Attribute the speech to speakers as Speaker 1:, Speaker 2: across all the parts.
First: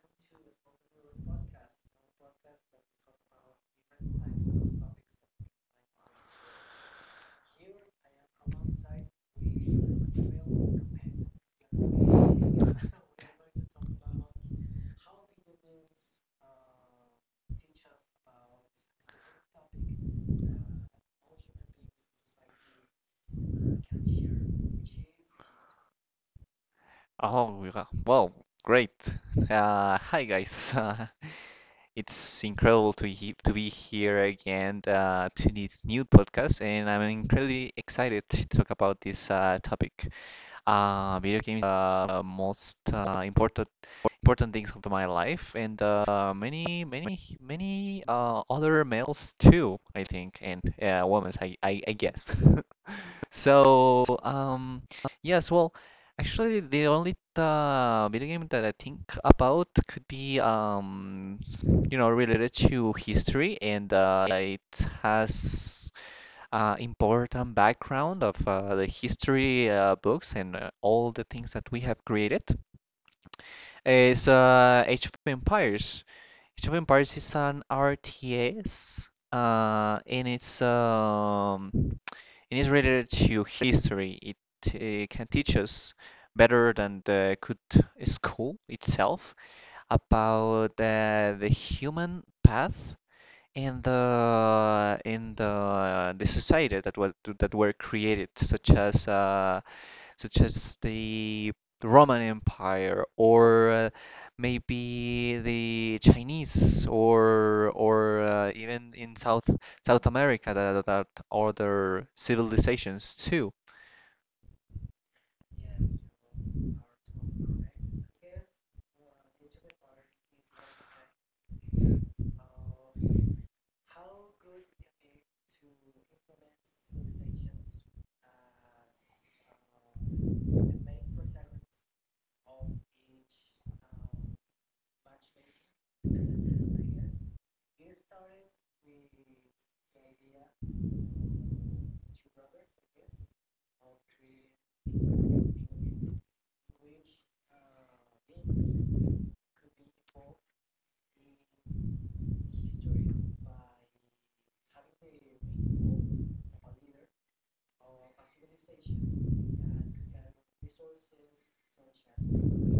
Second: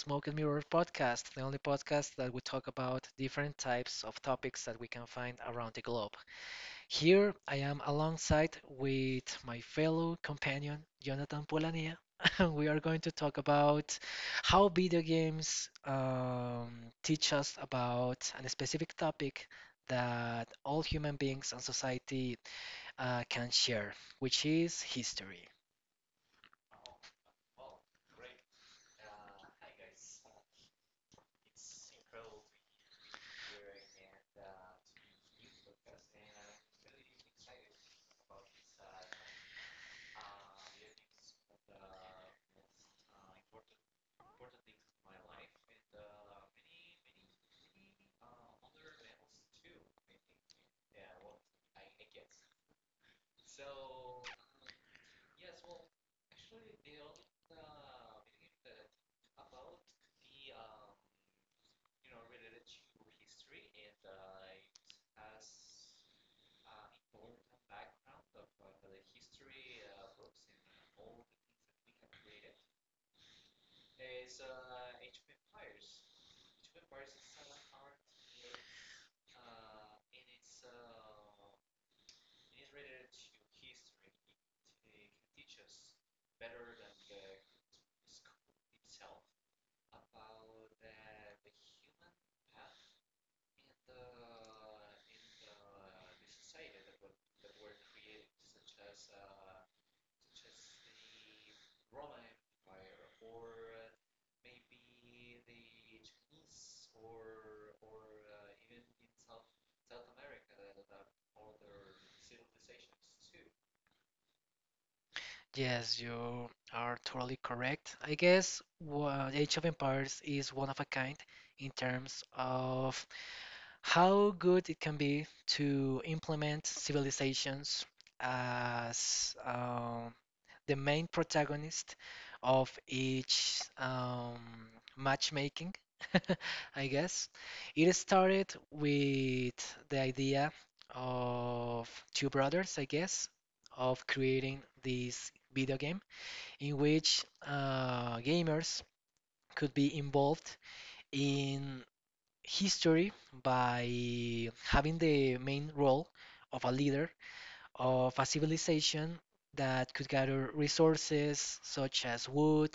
Speaker 1: Smoke and Mirror podcast, the only podcast that we talk about different types of topics that we can find around the globe. Here I am alongside with my fellow companion, Jonathan Polania, and we are going to talk about how video games teach us about a specific topic that all human beings and society can share, which is history.
Speaker 2: Oh, we got- well, great. Hi guys. It's incredible to he to be here again to this new podcast, and I'm incredibly excited to talk about this topic. Video games are most important things of my life, and many other males too, I think, and women, I guess. So, um, yes, well, actually, the only video game that I think about could be, related to history, and it has important background of the history books and all the things that we have created. It's Age of Empires. Age of Empires is an RTS, and it is related to history. It can teach us better than the good school itself about the human path and the in the the society that were created, such as the Roman Empire, or maybe the Chinese, or even in South America, that other civilizations too.
Speaker 1: Yes, you are totally correct. I guess Age of Empires is one of a kind in terms of how good it can be to implement civilizations as the main protagonist of each matchmaking, I guess. It started with the idea of two brothers, I guess, of creating this video game in which gamers could be involved in history by having the main role of a leader of a civilization that could gather resources such as wood,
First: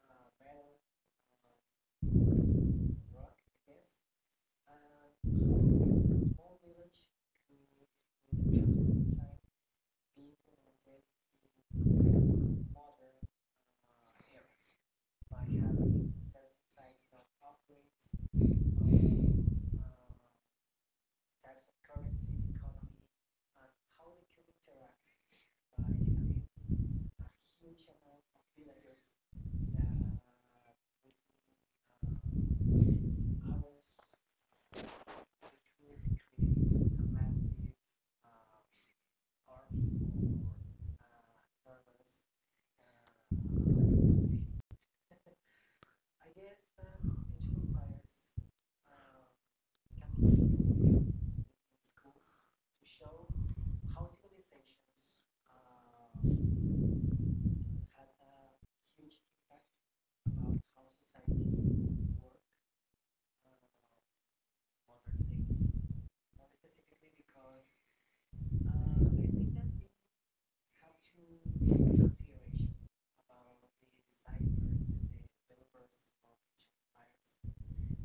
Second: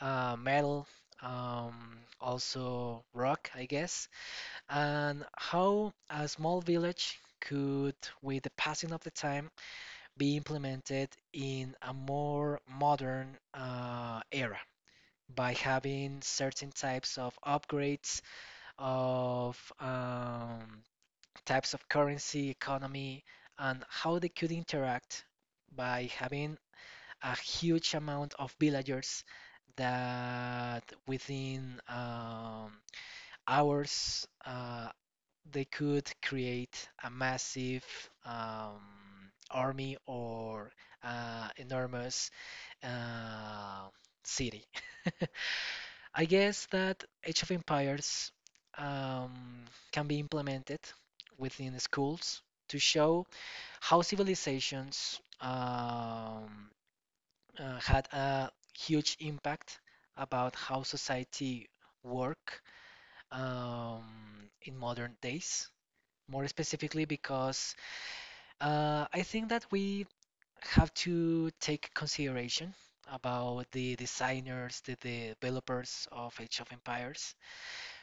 Speaker 1: metal, also rock, I guess, and how a small village could, with the passing of the time, be implemented in a more modern era by having certain types of upgrades of types of currency, economy, and how they could interact by having a huge amount of villagers that within hours they could create a massive um, army or enormous uh, city. I guess that Age of Empires um, can be implemented within the schools to show how civilizations had a huge impact about how society work um, in modern days. More specifically, because I think that we have to take consideration about the designers, the developers of Age of Empires,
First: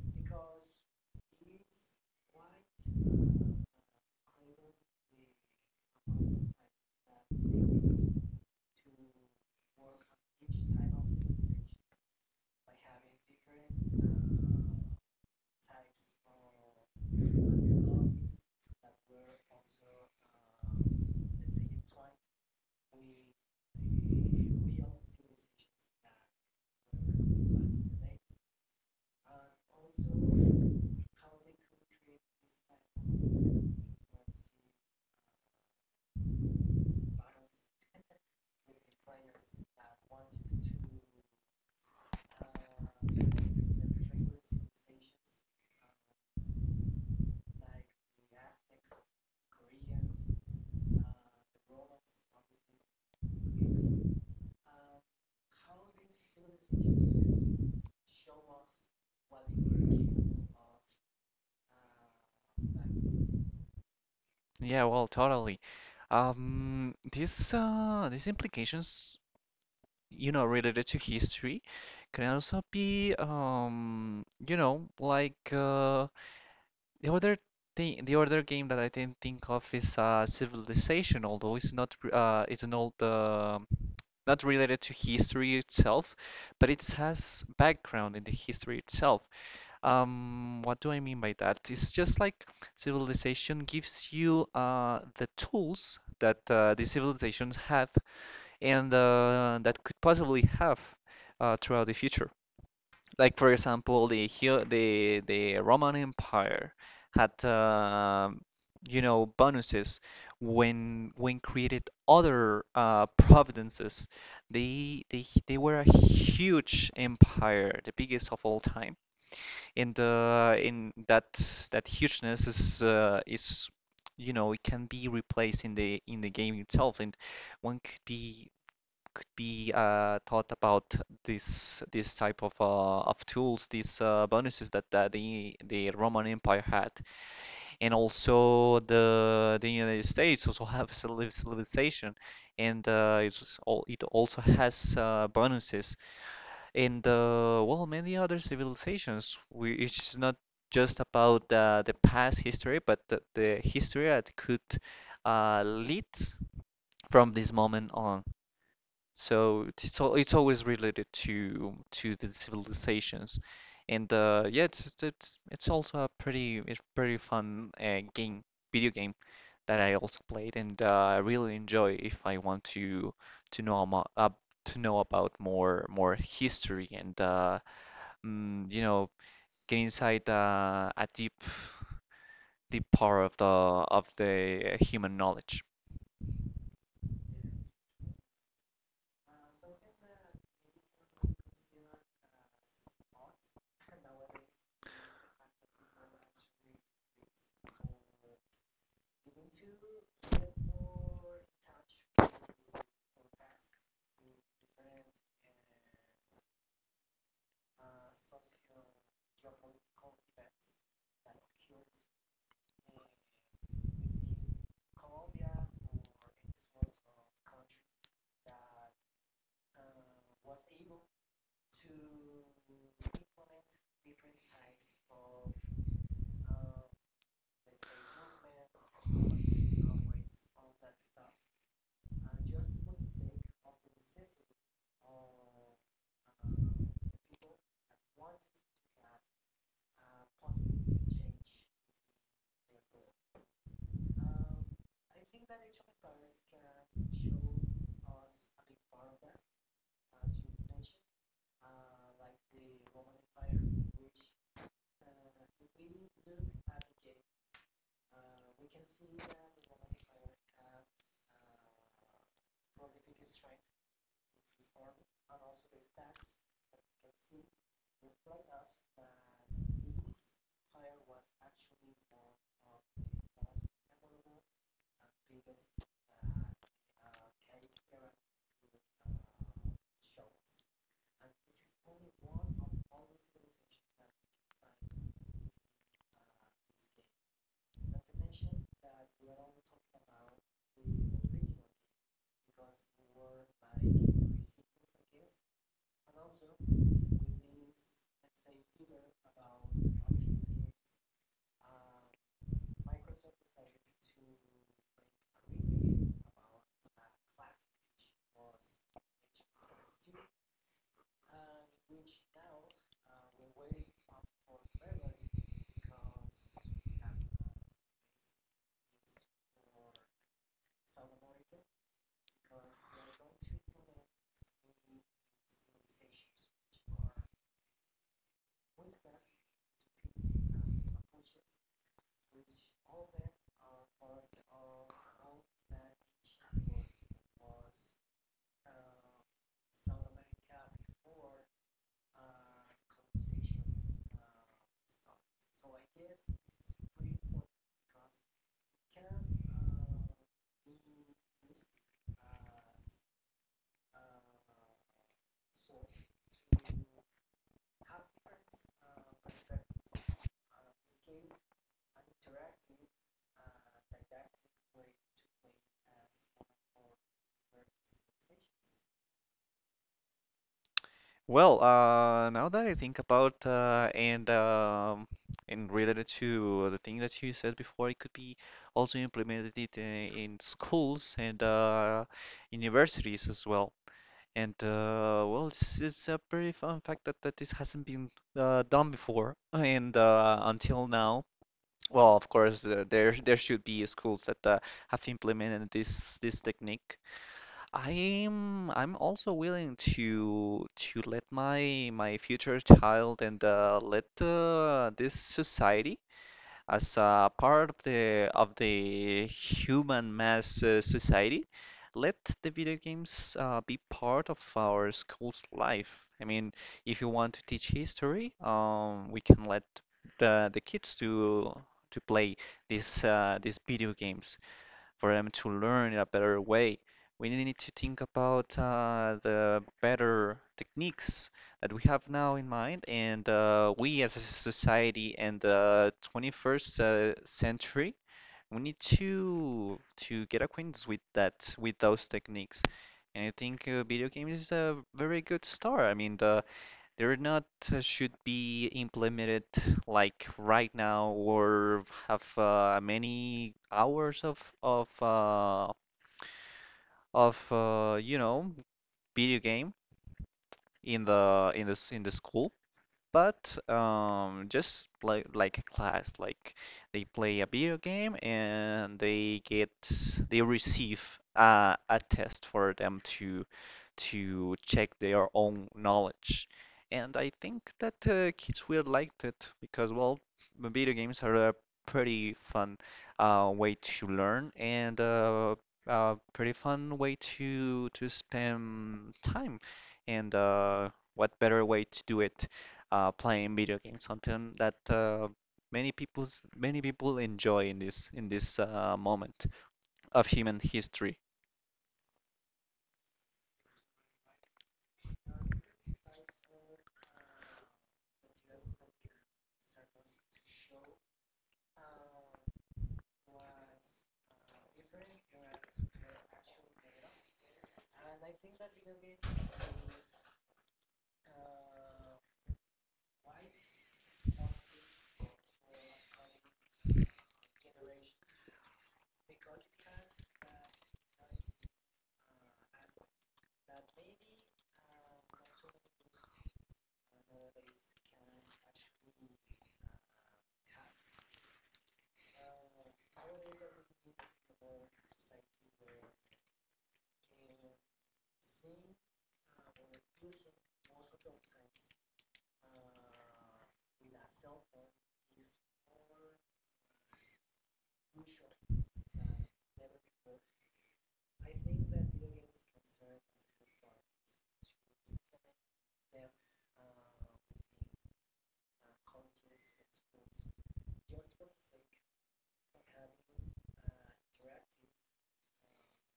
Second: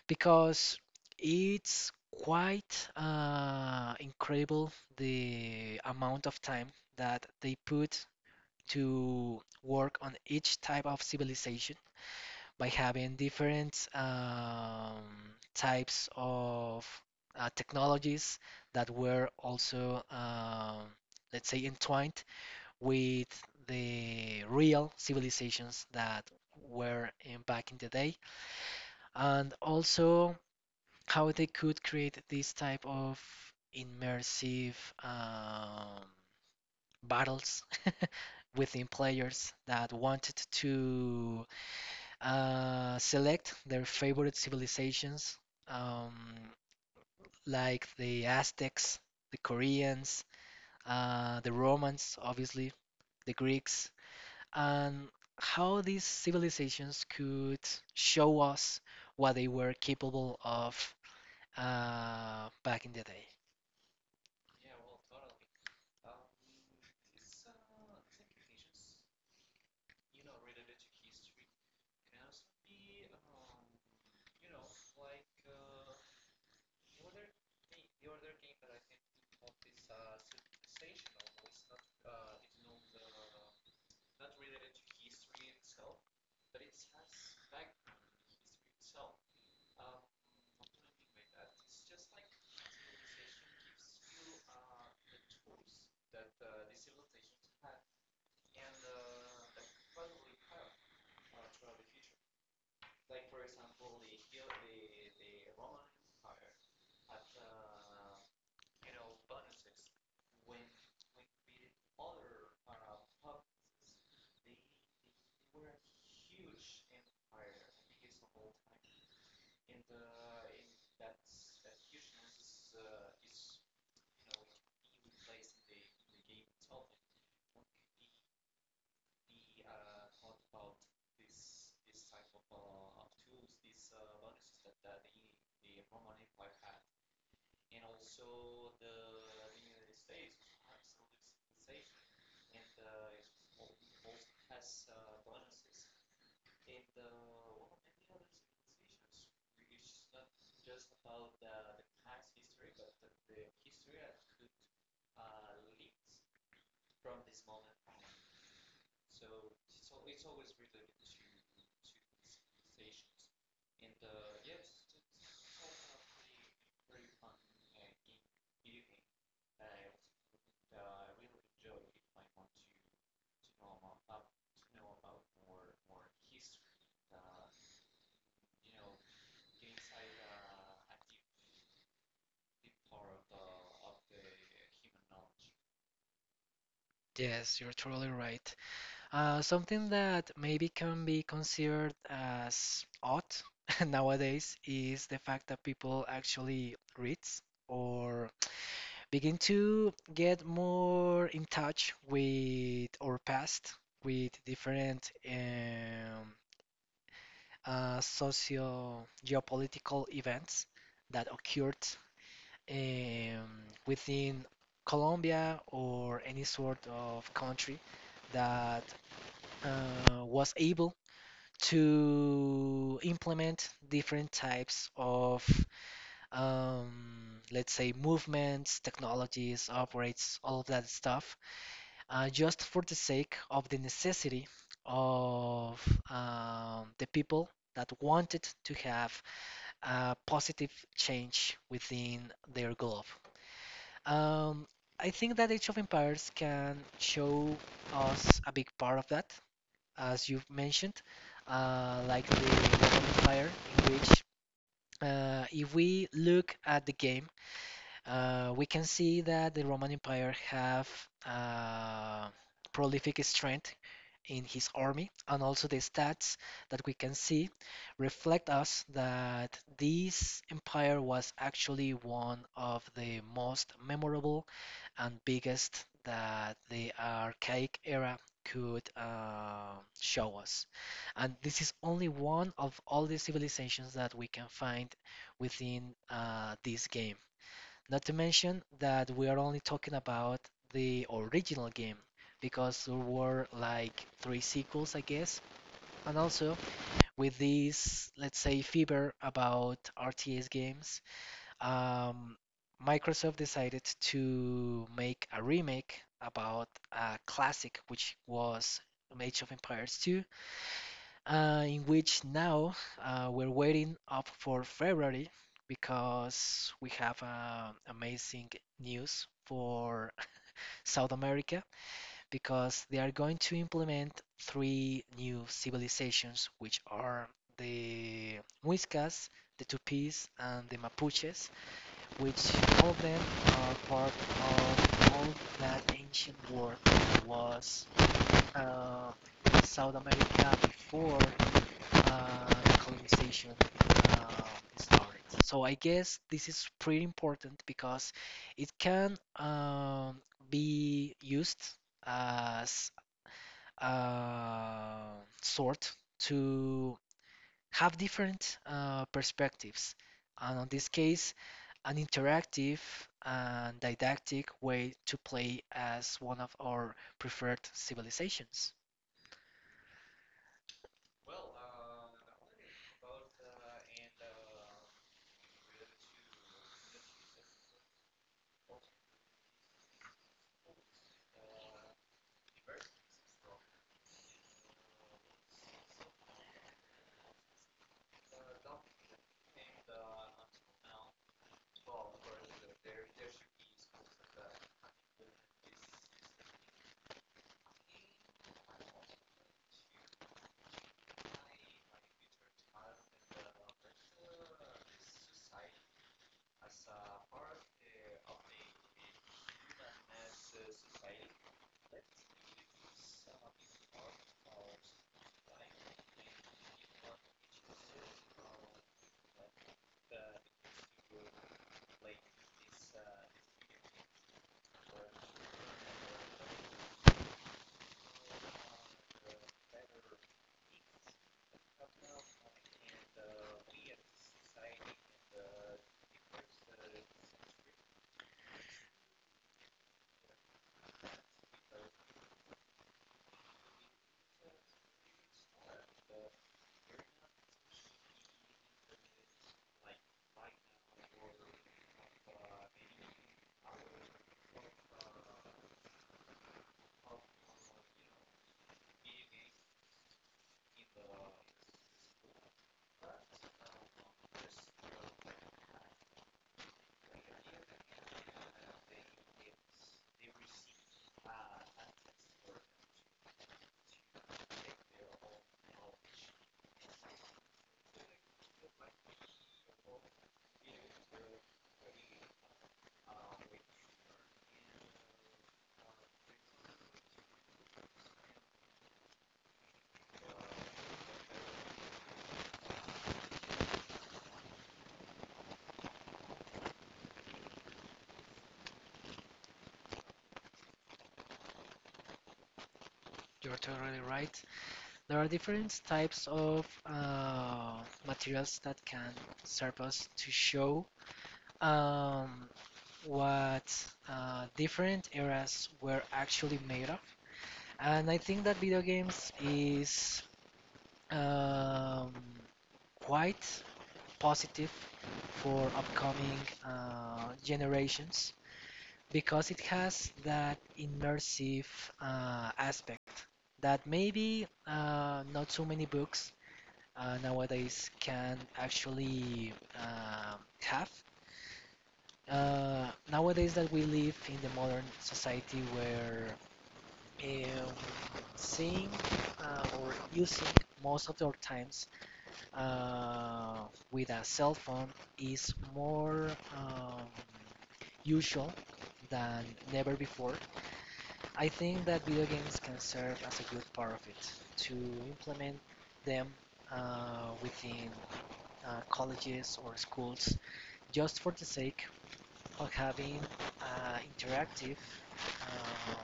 Speaker 1: because it's quite incredible the amount of time that they put to work on each type of civilization by having different types of technologies that were also, let's say, entwined with the real civilizations that were in back in the day, and also how they could create this type of immersive um, battles within players that wanted to select their favorite civilizations, um, like the Aztecs, the Koreans, the Romans, obviously, the Greeks, and how these civilizations could show us what they were capable of back in the day.
Speaker 2: Yeah, well, totally. These these implications, you know, related to history, can also be, The other thing, the other game that I didn't think of is Civilization, although it's an old not related to history itself, but it has background in the history itself. What do I mean by that? It's just like Civilization gives you the tools that the civilizations had and that could possibly have throughout the future, like for example, the Hu- the Roman Empire had you know bonuses when created other providences. They they they were a huge empire, the biggest of all time. And the in that that hugeness is, you know, it can be replaced in the game itself, and one could be thought about this type of tools, these bonuses that the Roman Empire had, and also the United States also have civilization, and it also has bonuses, and well, many other civilizations, which is not just about the past history, but the history that could lead from this moment on. So it's always related to the civilizations, and yeah, it's also a pretty it's pretty fun game video game that I also played, and I really enjoy if I want to know amo- uh, to know about more history, and you know, get inside a deep part of the human knowledge.
Speaker 1: Yes, you're totally right. Something that maybe can be considered as odd nowadays is the fact that people actually read or begin to get more in touch with our past, with different socio geopolitical events that occurred um, within Colombia or any sort of country that was able to implement different types of, let's say, movements, technologies, operates, all of that stuff, just for the sake of the necessity of the people that wanted to have a positive change within their globe. Um, I think that Age of Empires can show us a big part of that as you've mentioned, like the qualifier, in which if we look at the game, we can see that the Roman Empire have uh, prolific strength in his army, and also the stats that we can see reflect us that this empire was actually one of the most memorable and biggest that the archaic era could show us. And this is only one of all the civilizations that we can find within this game. Not to mention that we are only talking about the original game because there were like three sequels, I guess. And also with this, let's say, fever about RTS games, um, Microsoft decided to make a remake about a classic, which was Age of Empires 2, in which now we're waiting up for February because we have amazing news for South America because they are going to implement three new civilizations, which are the Muiscas, the Tupis, and the Mapuches which all of them are part of all that ancient world was uh, South America before uh, colonization uh, started. So I guess this is pretty important because it can be used as a sort to have different perspectives. And on this case, an interactive and didactic way to play as one of our preferred civilizations.
Speaker 2: Well, now that I think about and related to the thing that you said before, it could be also implemented it in schools and universities as well. And well, it's a pretty fun fact that this hasn't been done before, and until now. Well, of course, there should be schools that have implemented this technique. I'm also willing to let my future child and let this society, as a part of the human mass society, let the video games be part of our school's life. I mean, if you want to teach history, we can let the kids to play these video games for them to learn in a better way. We need to think about the better techniques that we have now in mind, and we as a society and the 21st century, we need to get acquainted with that, with those techniques. And I think video games is a very good start. I mean, they're not should be implemented like right now or have many hours of video game in the school, but just like a class, like they play a video game and they receive a test for them to check their own knowledge. And I think that kids will like it because, well, video games are a pretty fun way to learn, and a pretty fun way to spend time. And what better way to do it playing video games, something that many people enjoy in this moment of human history.
Speaker 1: You're totally right. There are different types of materials that can serve us to show um, what different eras were actually made of. And I think that video games is um, quite positive for upcoming generations because it has that immersive aspect that maybe not so many books nowadays can actually uh, have. Nowadays that we live in the modern society where um, seeing or using most of our times uh, with a cell phone is more um, usual than never before. I think that video games can serve as a good part of it to implement them within colleges or schools just for the sake of having an interactive uh,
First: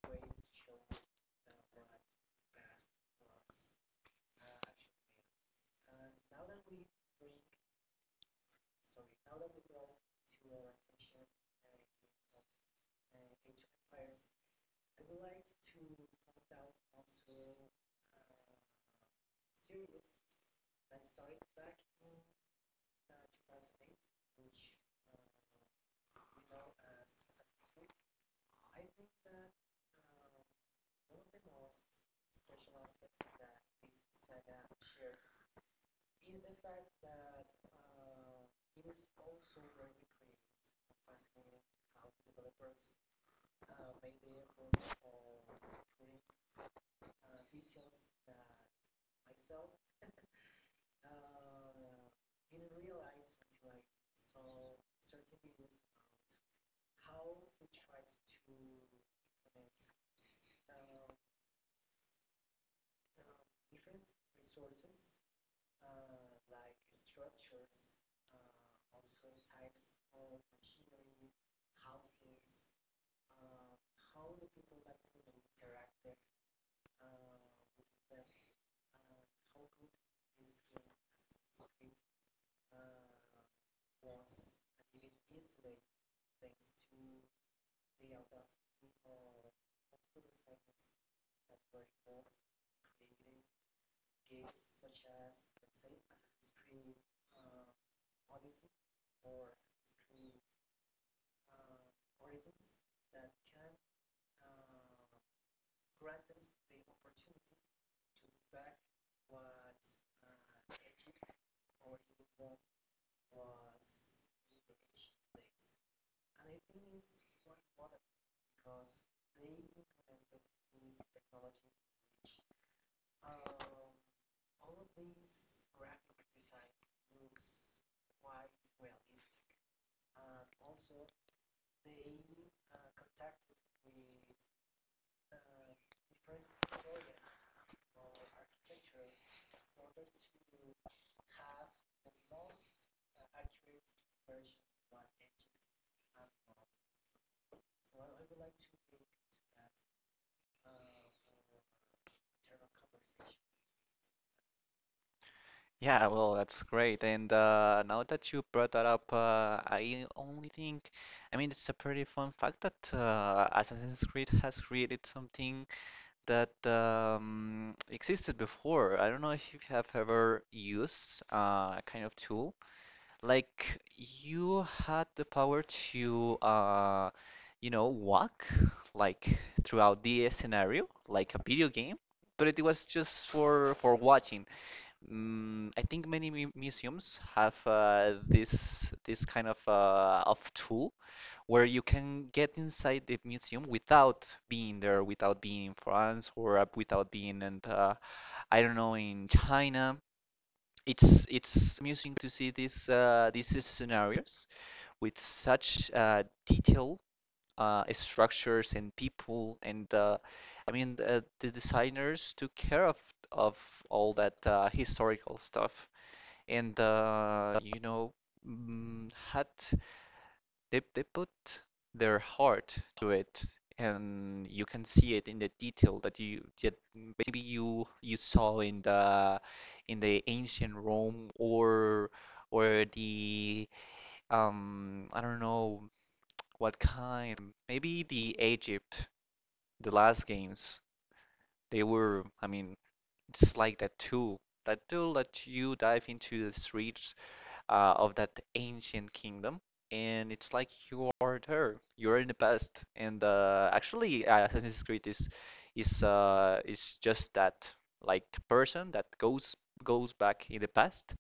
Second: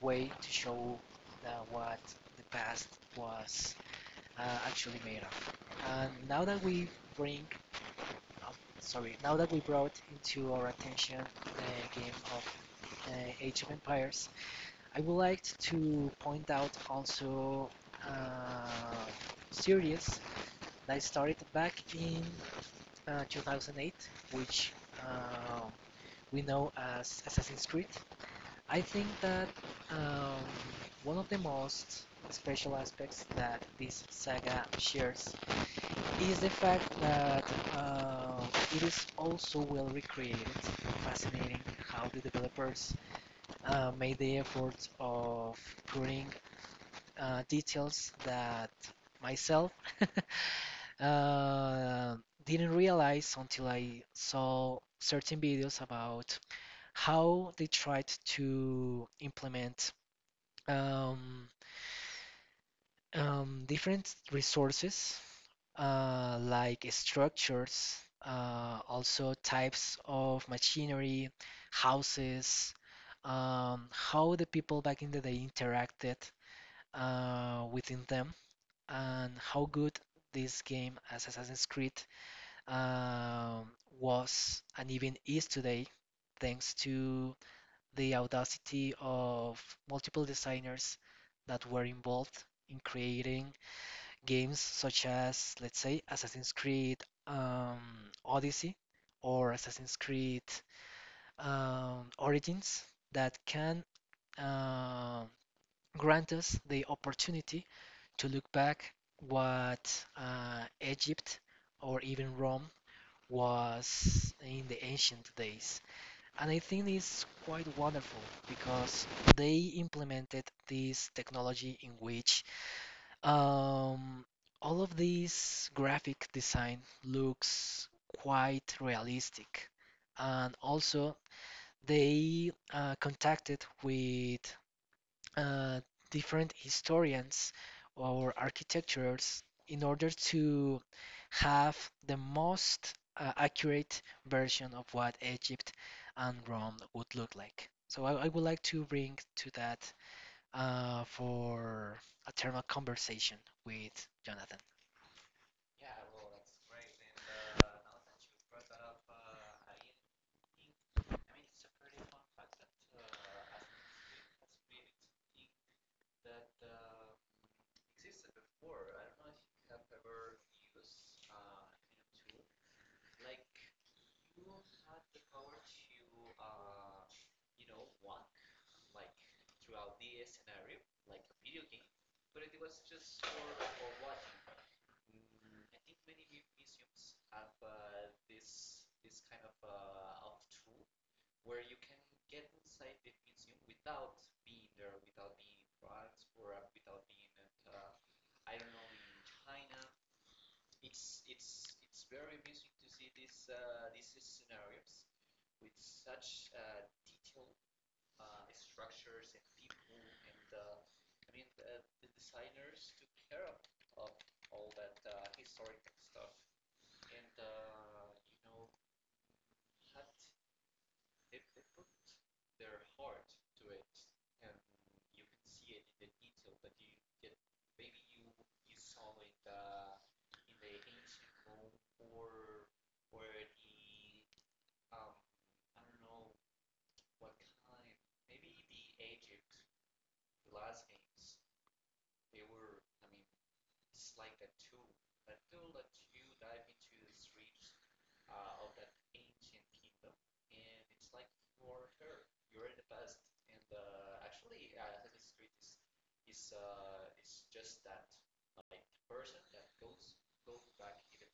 Speaker 1: way to show that what the past was actually made of. And now that we bring uh, sorry, now that we brought into our attention the game of uh, Age of Empires, I would like to point out also uh, series that started back in 2008, which uh, we know as Assassin's Creed. I think that um, one of the most special aspects that this saga shares is the fact that uh, it is also well recreated. Fascinating how the developers made the effort of putting details that myself uh, didn't realize until I saw certain videos about how they tried to implement um, different resources like structures, also types of machinery, houses, how the people back in the day interacted within them, and how good this game as Assassin's Creed um, was and even is today, thanks to the audacity of multiple designers that were involved in creating games such as, let's say, Assassin's Creed um, Odyssey or Assassin's Creed Origins that can uh, grant us the opportunity to look back what Egypt or even Rome was in the ancient days. And I think it's quite wonderful because they implemented this technology in which um, all of these graphic design looks quite realistic, and also they contacted with uh, different historians or architectures in order to have the most accurate version of what Egypt and Rome would look like. So I would like to bring to that for a thermal conversation with Jonathan.
Speaker 2: Yeah, well, that's great. And now that you brought that up, I only think, I mean, it's a pretty fun fact that Assassin's Creed has created something that existed before. I don't know if you have ever used a kind of tool. Like, you had the power to, you know, walk like throughout the scenario, like a video game, but it was just for watching. Mm, I think many mu museums have this kind of tool where you can get inside the museum without being there, without being in France, or without being in, I don't know, in China. It's amusing to see these scenarios with such detail, structures and people, and the designers took care of all that historical stuff, and you know mm, had they put their heart to it, and you can see it in the detail that you that maybe you saw in the ancient Rome, or the I don't know what kind. Maybe the Egypt, the last games. They were, I mean, it's like that tool. That tool that you dive into the streets of that ancient kingdom, and it's like you are there. You're in the past. And actually, Assassin's Creed is just that, like the person that goes back in the past,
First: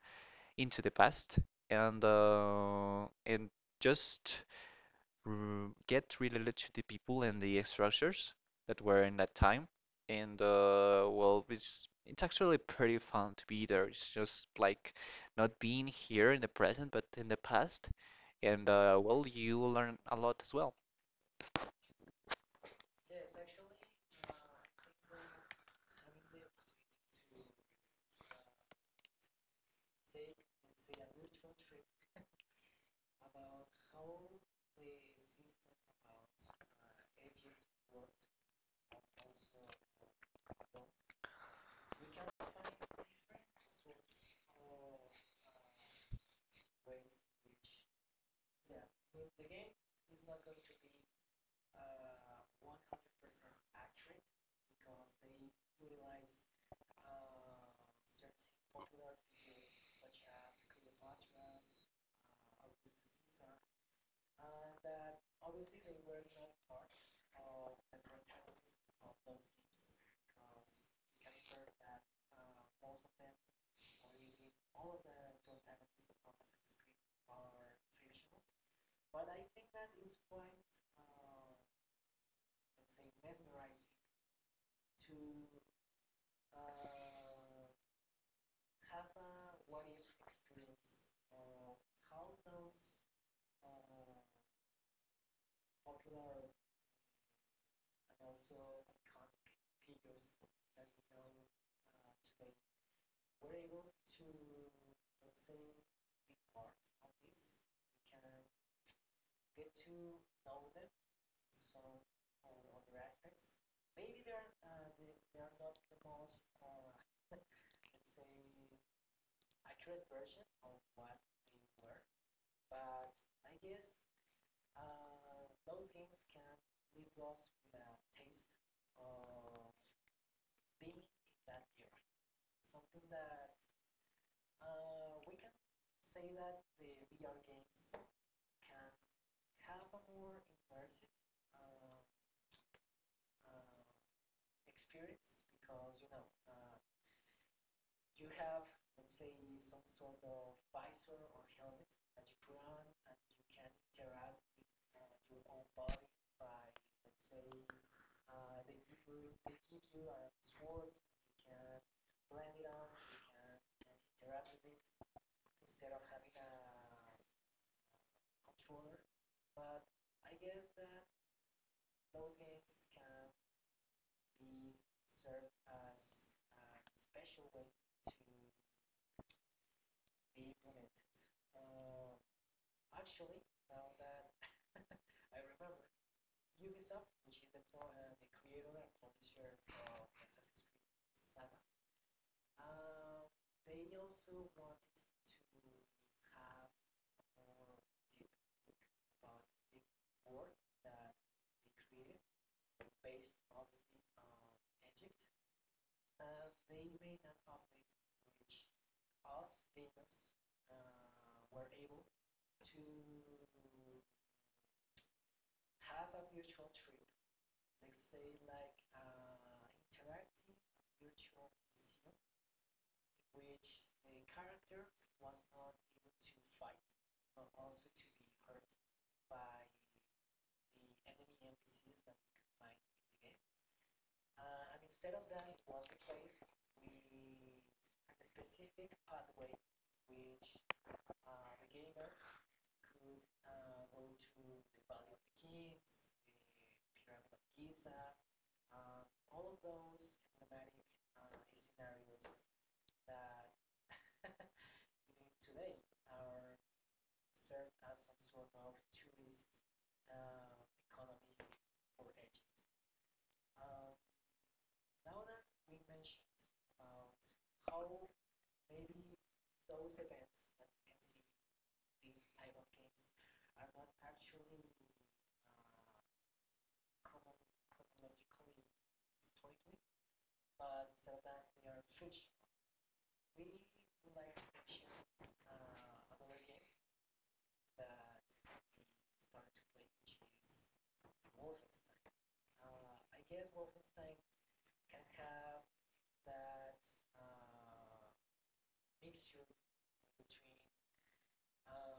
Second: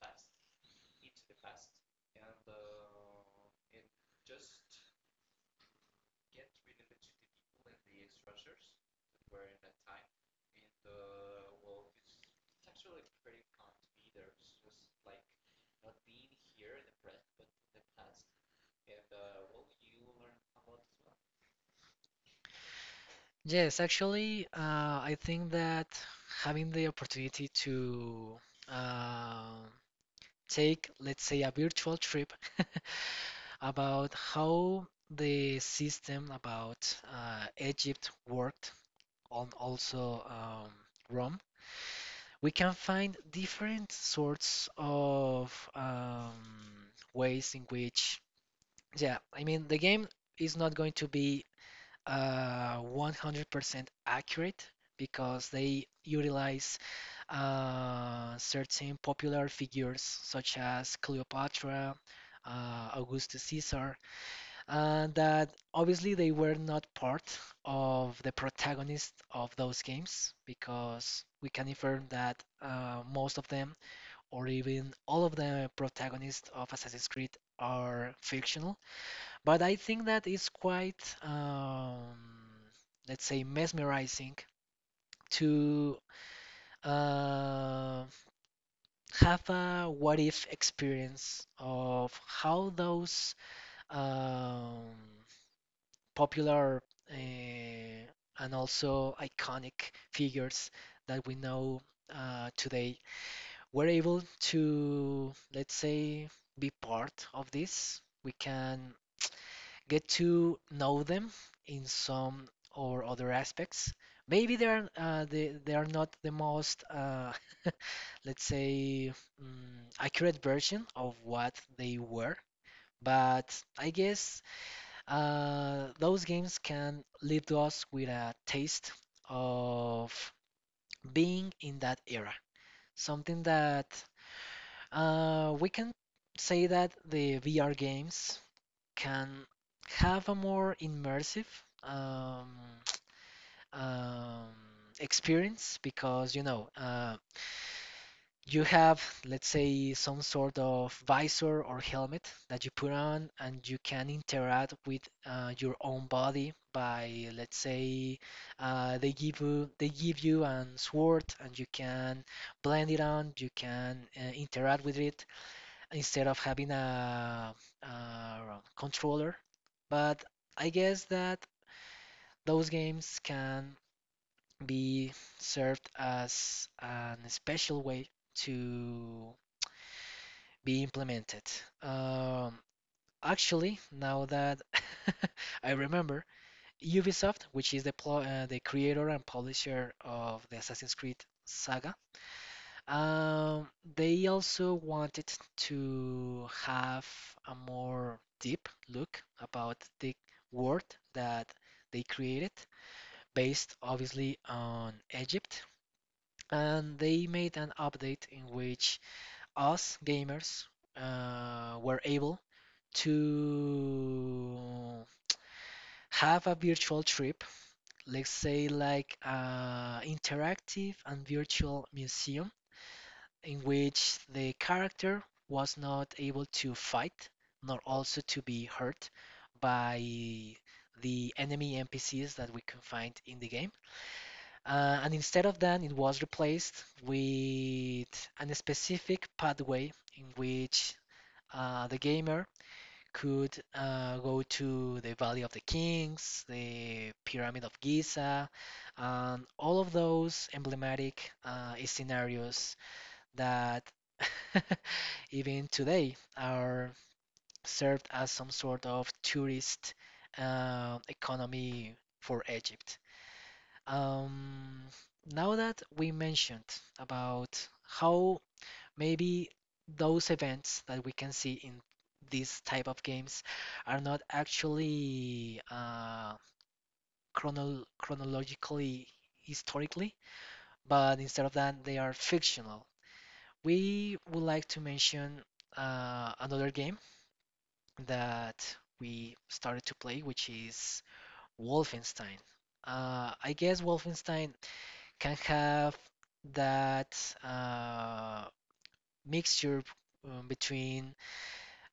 Speaker 2: into the past, and just get related to the people and the structures that were in that time. And well, it's actually pretty fun to be there. It's just like not being here in the present, but in the past. And well, you learn a lot as well.
Speaker 1: Yes, actually, I think that having the opportunity to uh, take, let's say, a virtual trip about how the system about Egypt worked, on also Rome, we can find different sorts of ways in which, yeah, I mean, the game is not going to be 100% accurate because they utilize certain popular figures such as Cleopatra, Augustus Caesar, and that obviously they were not part of the protagonist of those games because we can infer that most of them or even all of the protagonists of Assassin's Creed are fictional but I think that it's quite, let's say, mesmerizing to uh, have a what if experience of how those um, popular uh, and also iconic figures that we know today were able to, let's say, be part of this. We can get to know them in some or other aspects. Maybe they are not the most let's say accurate version of what they were, but I guess those games can leave us with a taste of being in that era. Something that we can say that the VR games can have a more immersive um, um, experience because you know you have let's say some sort of visor or helmet that you put on and you can interact with your own body by let's say they give you an sword and you can blend it on you can interact with it instead of having a controller. But I guess that those games can be served as an special way to be implemented. Um, Actually, now that I remember, Ubisoft, which is the creator and publisher of the Assassin's Creed saga, Um, they also wanted to have a more deep look about the world that they created, based obviously on Egypt. And they made an update in which us gamers were able to have a virtual trip, let's say like interactive and virtual museum in which the character was not able to fight nor also to be hurt by the enemy NPCs that we can find in the game. And instead of that, it was replaced with a specific pathway in which the gamer could go to the Valley of the Kings, the Pyramid of Giza, and all of those emblematic scenarios that even today are served as some sort of tourist economy for Egypt. Um, Now that we mentioned about how maybe those events that we can see in these type of games are not actually chronologically historically, but instead of that, they are fictional. We would like to mention another game that we started to play, which is Wolfenstein. I guess Wolfenstein can have that uh, mixture between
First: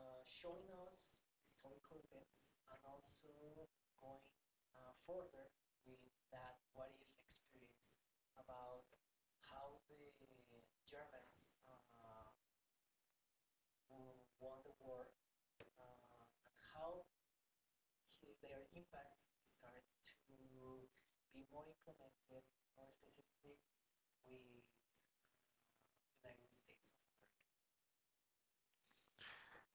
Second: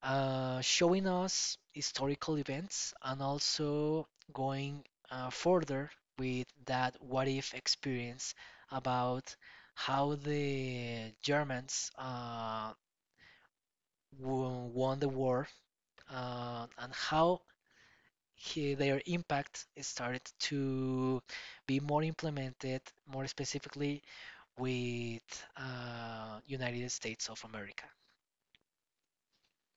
Speaker 1: showing us historical events and also going further with that what if experience about how the Germans won the war and how their impact started to be more implemented, more specifically with United States of America.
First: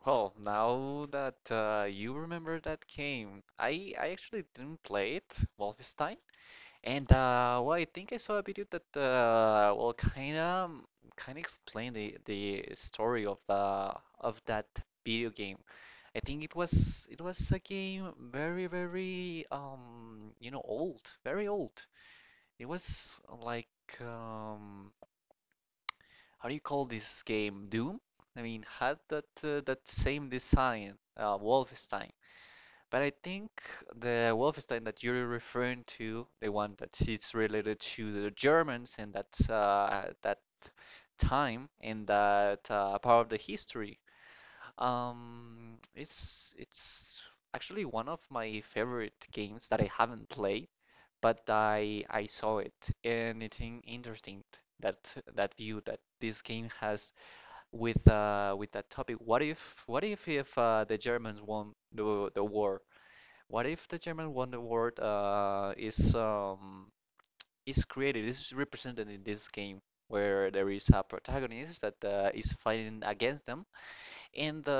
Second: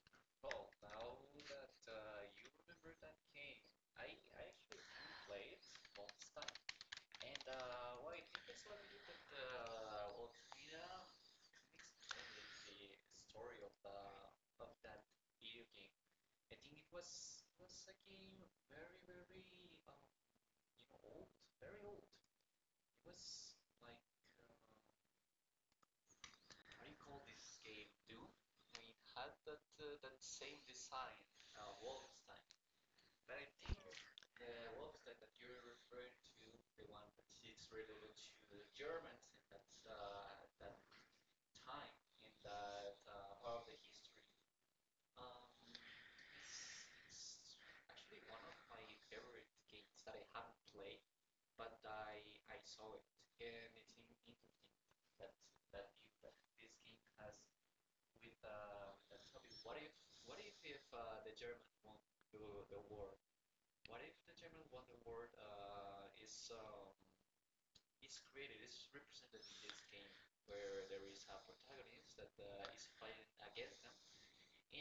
Speaker 2: Well, now that you remember that game, I actually didn't play it, Wolfenstein. And well, I think I saw a video that well, kind of explained the story of the of that video game. I think it was a game very you know old, very old. It was like um how do you call this game? Doom? I mean, had that that same design, Wolfenstein. But I think the Wolfenstein that you're referring to, the one that is related to the Germans and that that time and that part of the history, it's actually one of my favorite games that I haven't played, but I saw it, and it's interesting that that view that this game has with that topic. What if, what if the Germans won the war? What if the German Wonder World is created, is represented in this game, where there is a protagonist that is fighting against them. In the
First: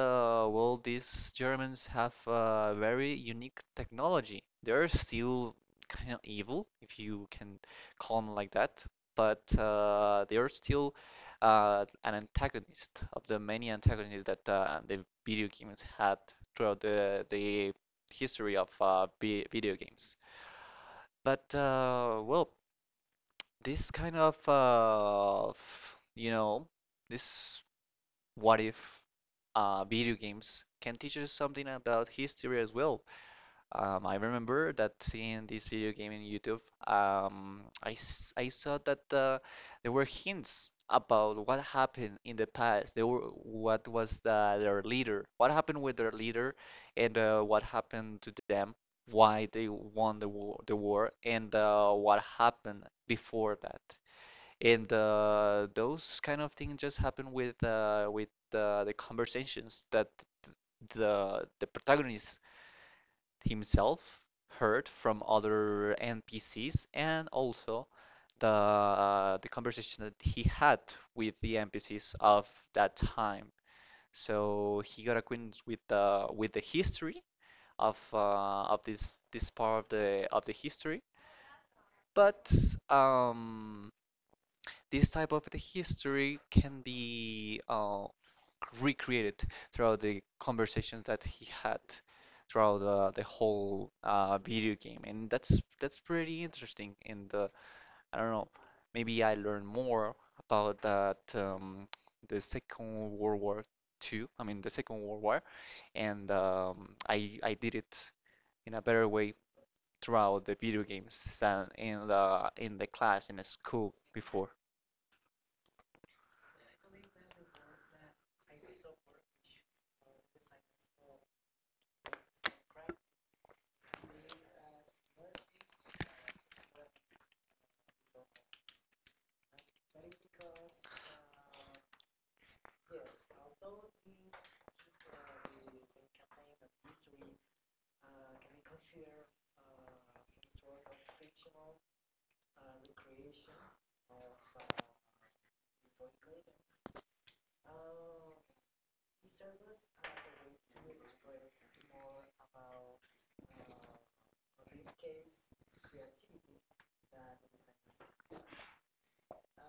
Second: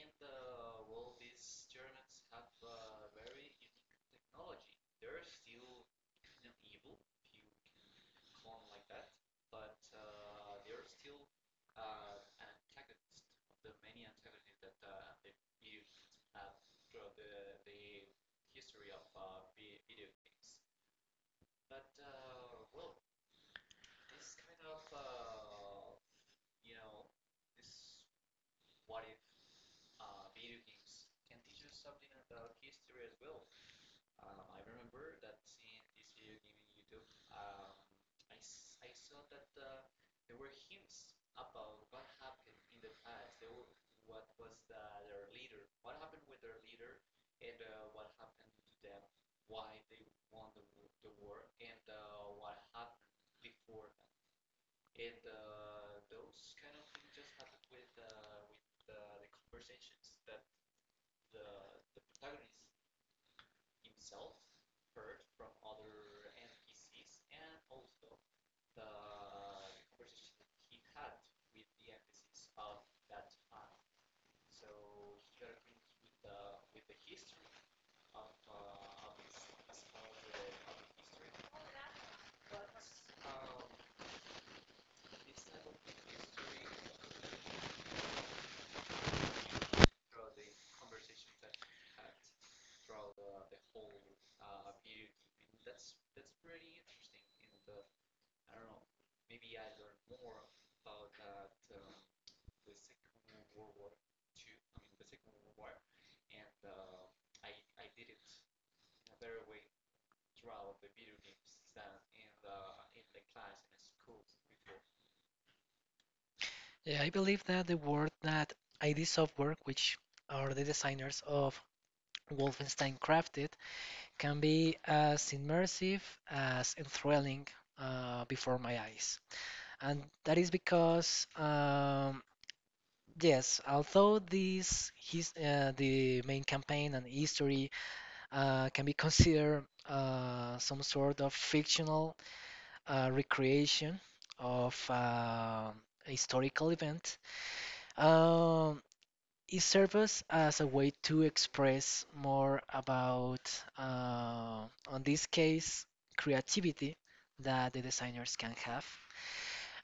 Speaker 2: world, these Germans have a very unique technology. They're still kind of evil, if you can call them like that, but they are still an antagonist of the many antagonists that the video games had throughout the history of video games. But well, this kind of you know, this what if video games can teach us something about history as well. I remember that seeing this video game in YouTube, um, I I saw that there were hints about what happened in the past. There were what was their leader, what happened with their leader, and what happened to them, why they won the war, and what happened before that. And those kind of things just happen with the conversations that the protagonist himself heard from other NPCs, and also the conversation that he had with the NPCs of that time. So he got acquainted with the history of this part of the history. But um, this type of the history can be recreated throughout the conversations that he had throughout the whole video game, and that's pretty interesting. And I don't know, maybe I learn more about that the Second World War the Second World War, and I did it in a better way throughout the video games than in the class in the school before.
Speaker 1: Yeah, I believe that the work that ID Software, which are the designers of Wolfenstein Crafted, can be as immersive as enthralling before my eyes. And that is because yes, although the main campaign and history can be considered some sort of fictional recreation of a historical event, um, it serves as a way to express more about, uh, on this case, creativity that the designers can have,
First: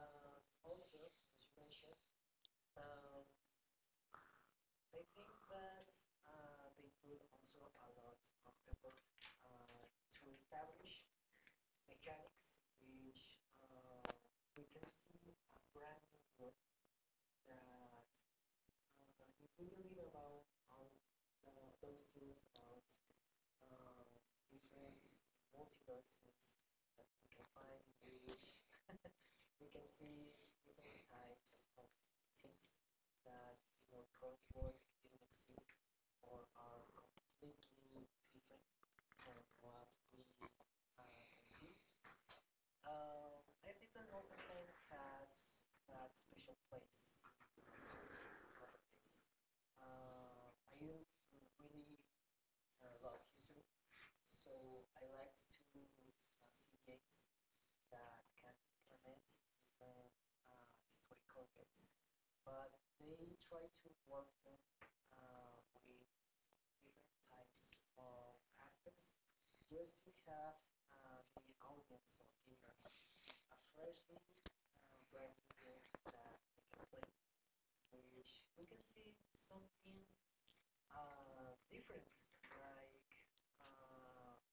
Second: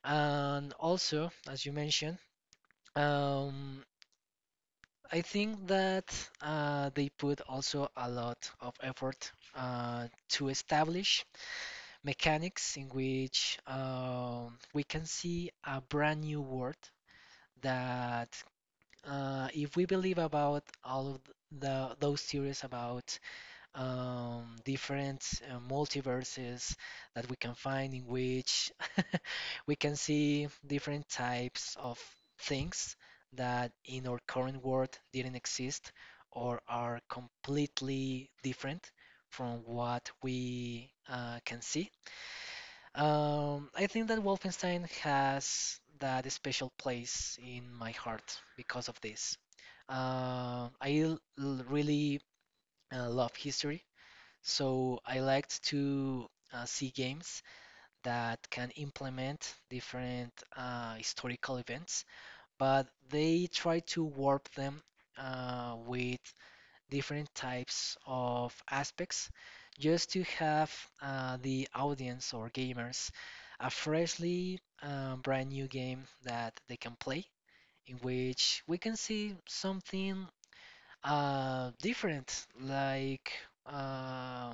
Speaker 1: and also, as you mentioned. Um, I think that they put also a lot of effort to establish mechanics in which we can see a brand new world that if we believe about all of the those theories about different multiverses that we can find in which we can see different types of things that in our current world didn't exist or are completely different from what we can see. I think that Wolfenstein has that special place in my heart because of this. Uh, I l- Really love history. So I liked to see games that can implement different historical events, but they try to warp them with different types of aspects just to have the audience or gamers a freshly brand new game that they can play, in which we can see something different, like uh,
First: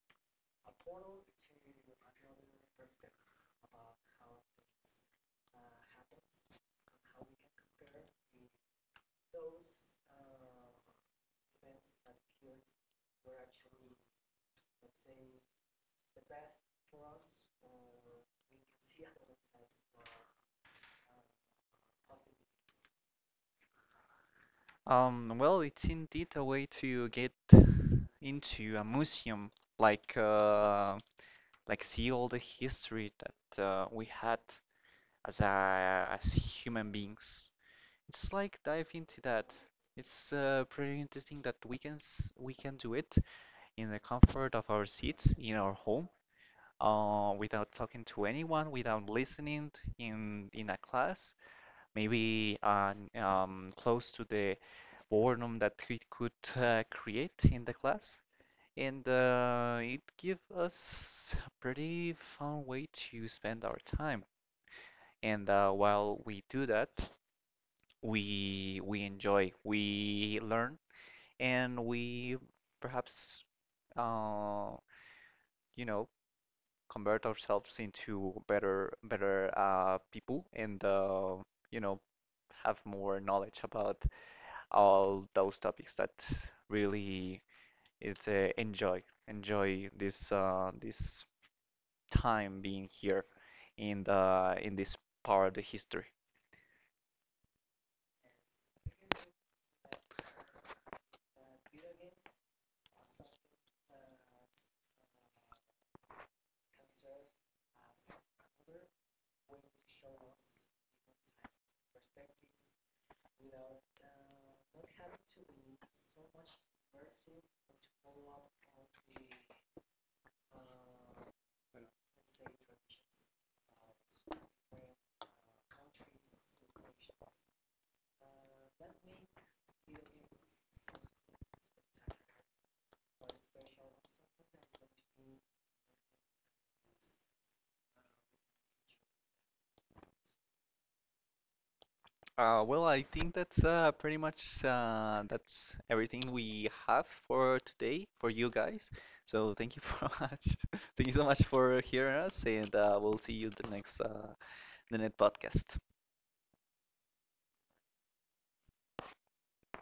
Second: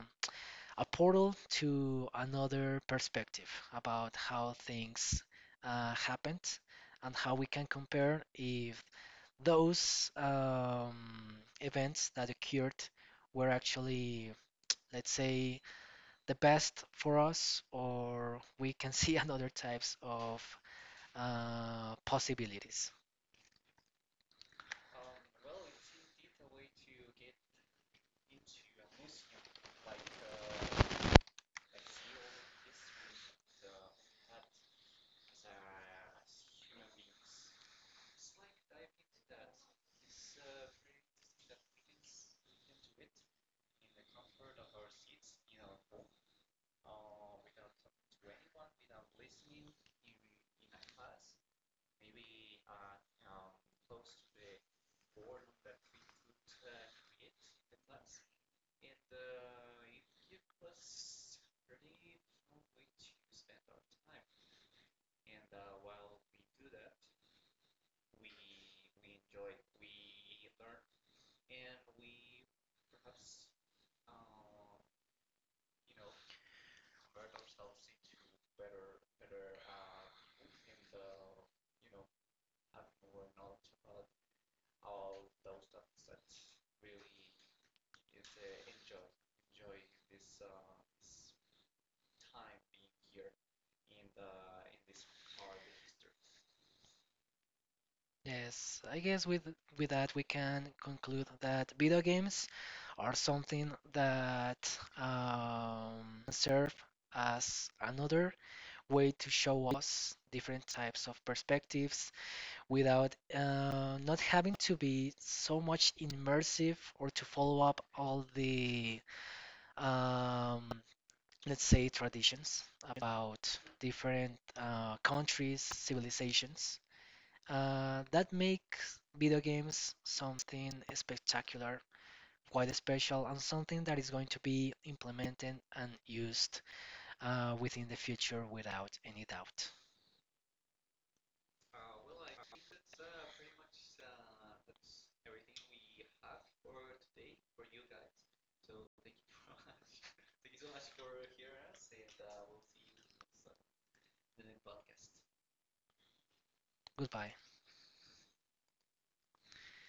Speaker 1: a portal to another perspective about how things happened and how we can compare if those events that occurred were actually, let's say, the best for us, or we can see another types of possibilities.
Speaker 2: Well, it's indeed a way to get into a museum, like uh, like see all the history that we had as a, as human beings. It's like dive into that. It's pretty interesting that we can we can do it in the comfort of our seats in our home, without talking to anyone, without listening in a class, maybe close to the boredom that we could create in the class. And it gives us a pretty fun way to spend our time. And while we do that, we enjoy, we learn, and we perhaps uh, you know convert ourselves into better people, and you know have more knowledge about all those topics that really It's uh, enjoy, enjoy this this time being here in the in this part of the history.
Speaker 1: Yes, I guess with that we can conclude that video games are something that serve as another way to show us different types of perspectives without not having to be so much immersive or to follow up all the um, let's say traditions about different countries, civilizations. That makes video games something spectacular, quite special, and something that is going to be implemented and used within the future without any doubt.
Speaker 2: Well, I think that's pretty much that's everything we have for today for you guys. So thank you for much. Thank you so much for hearing us, and we'll see you the next podcast.
Speaker 1: Goodbye.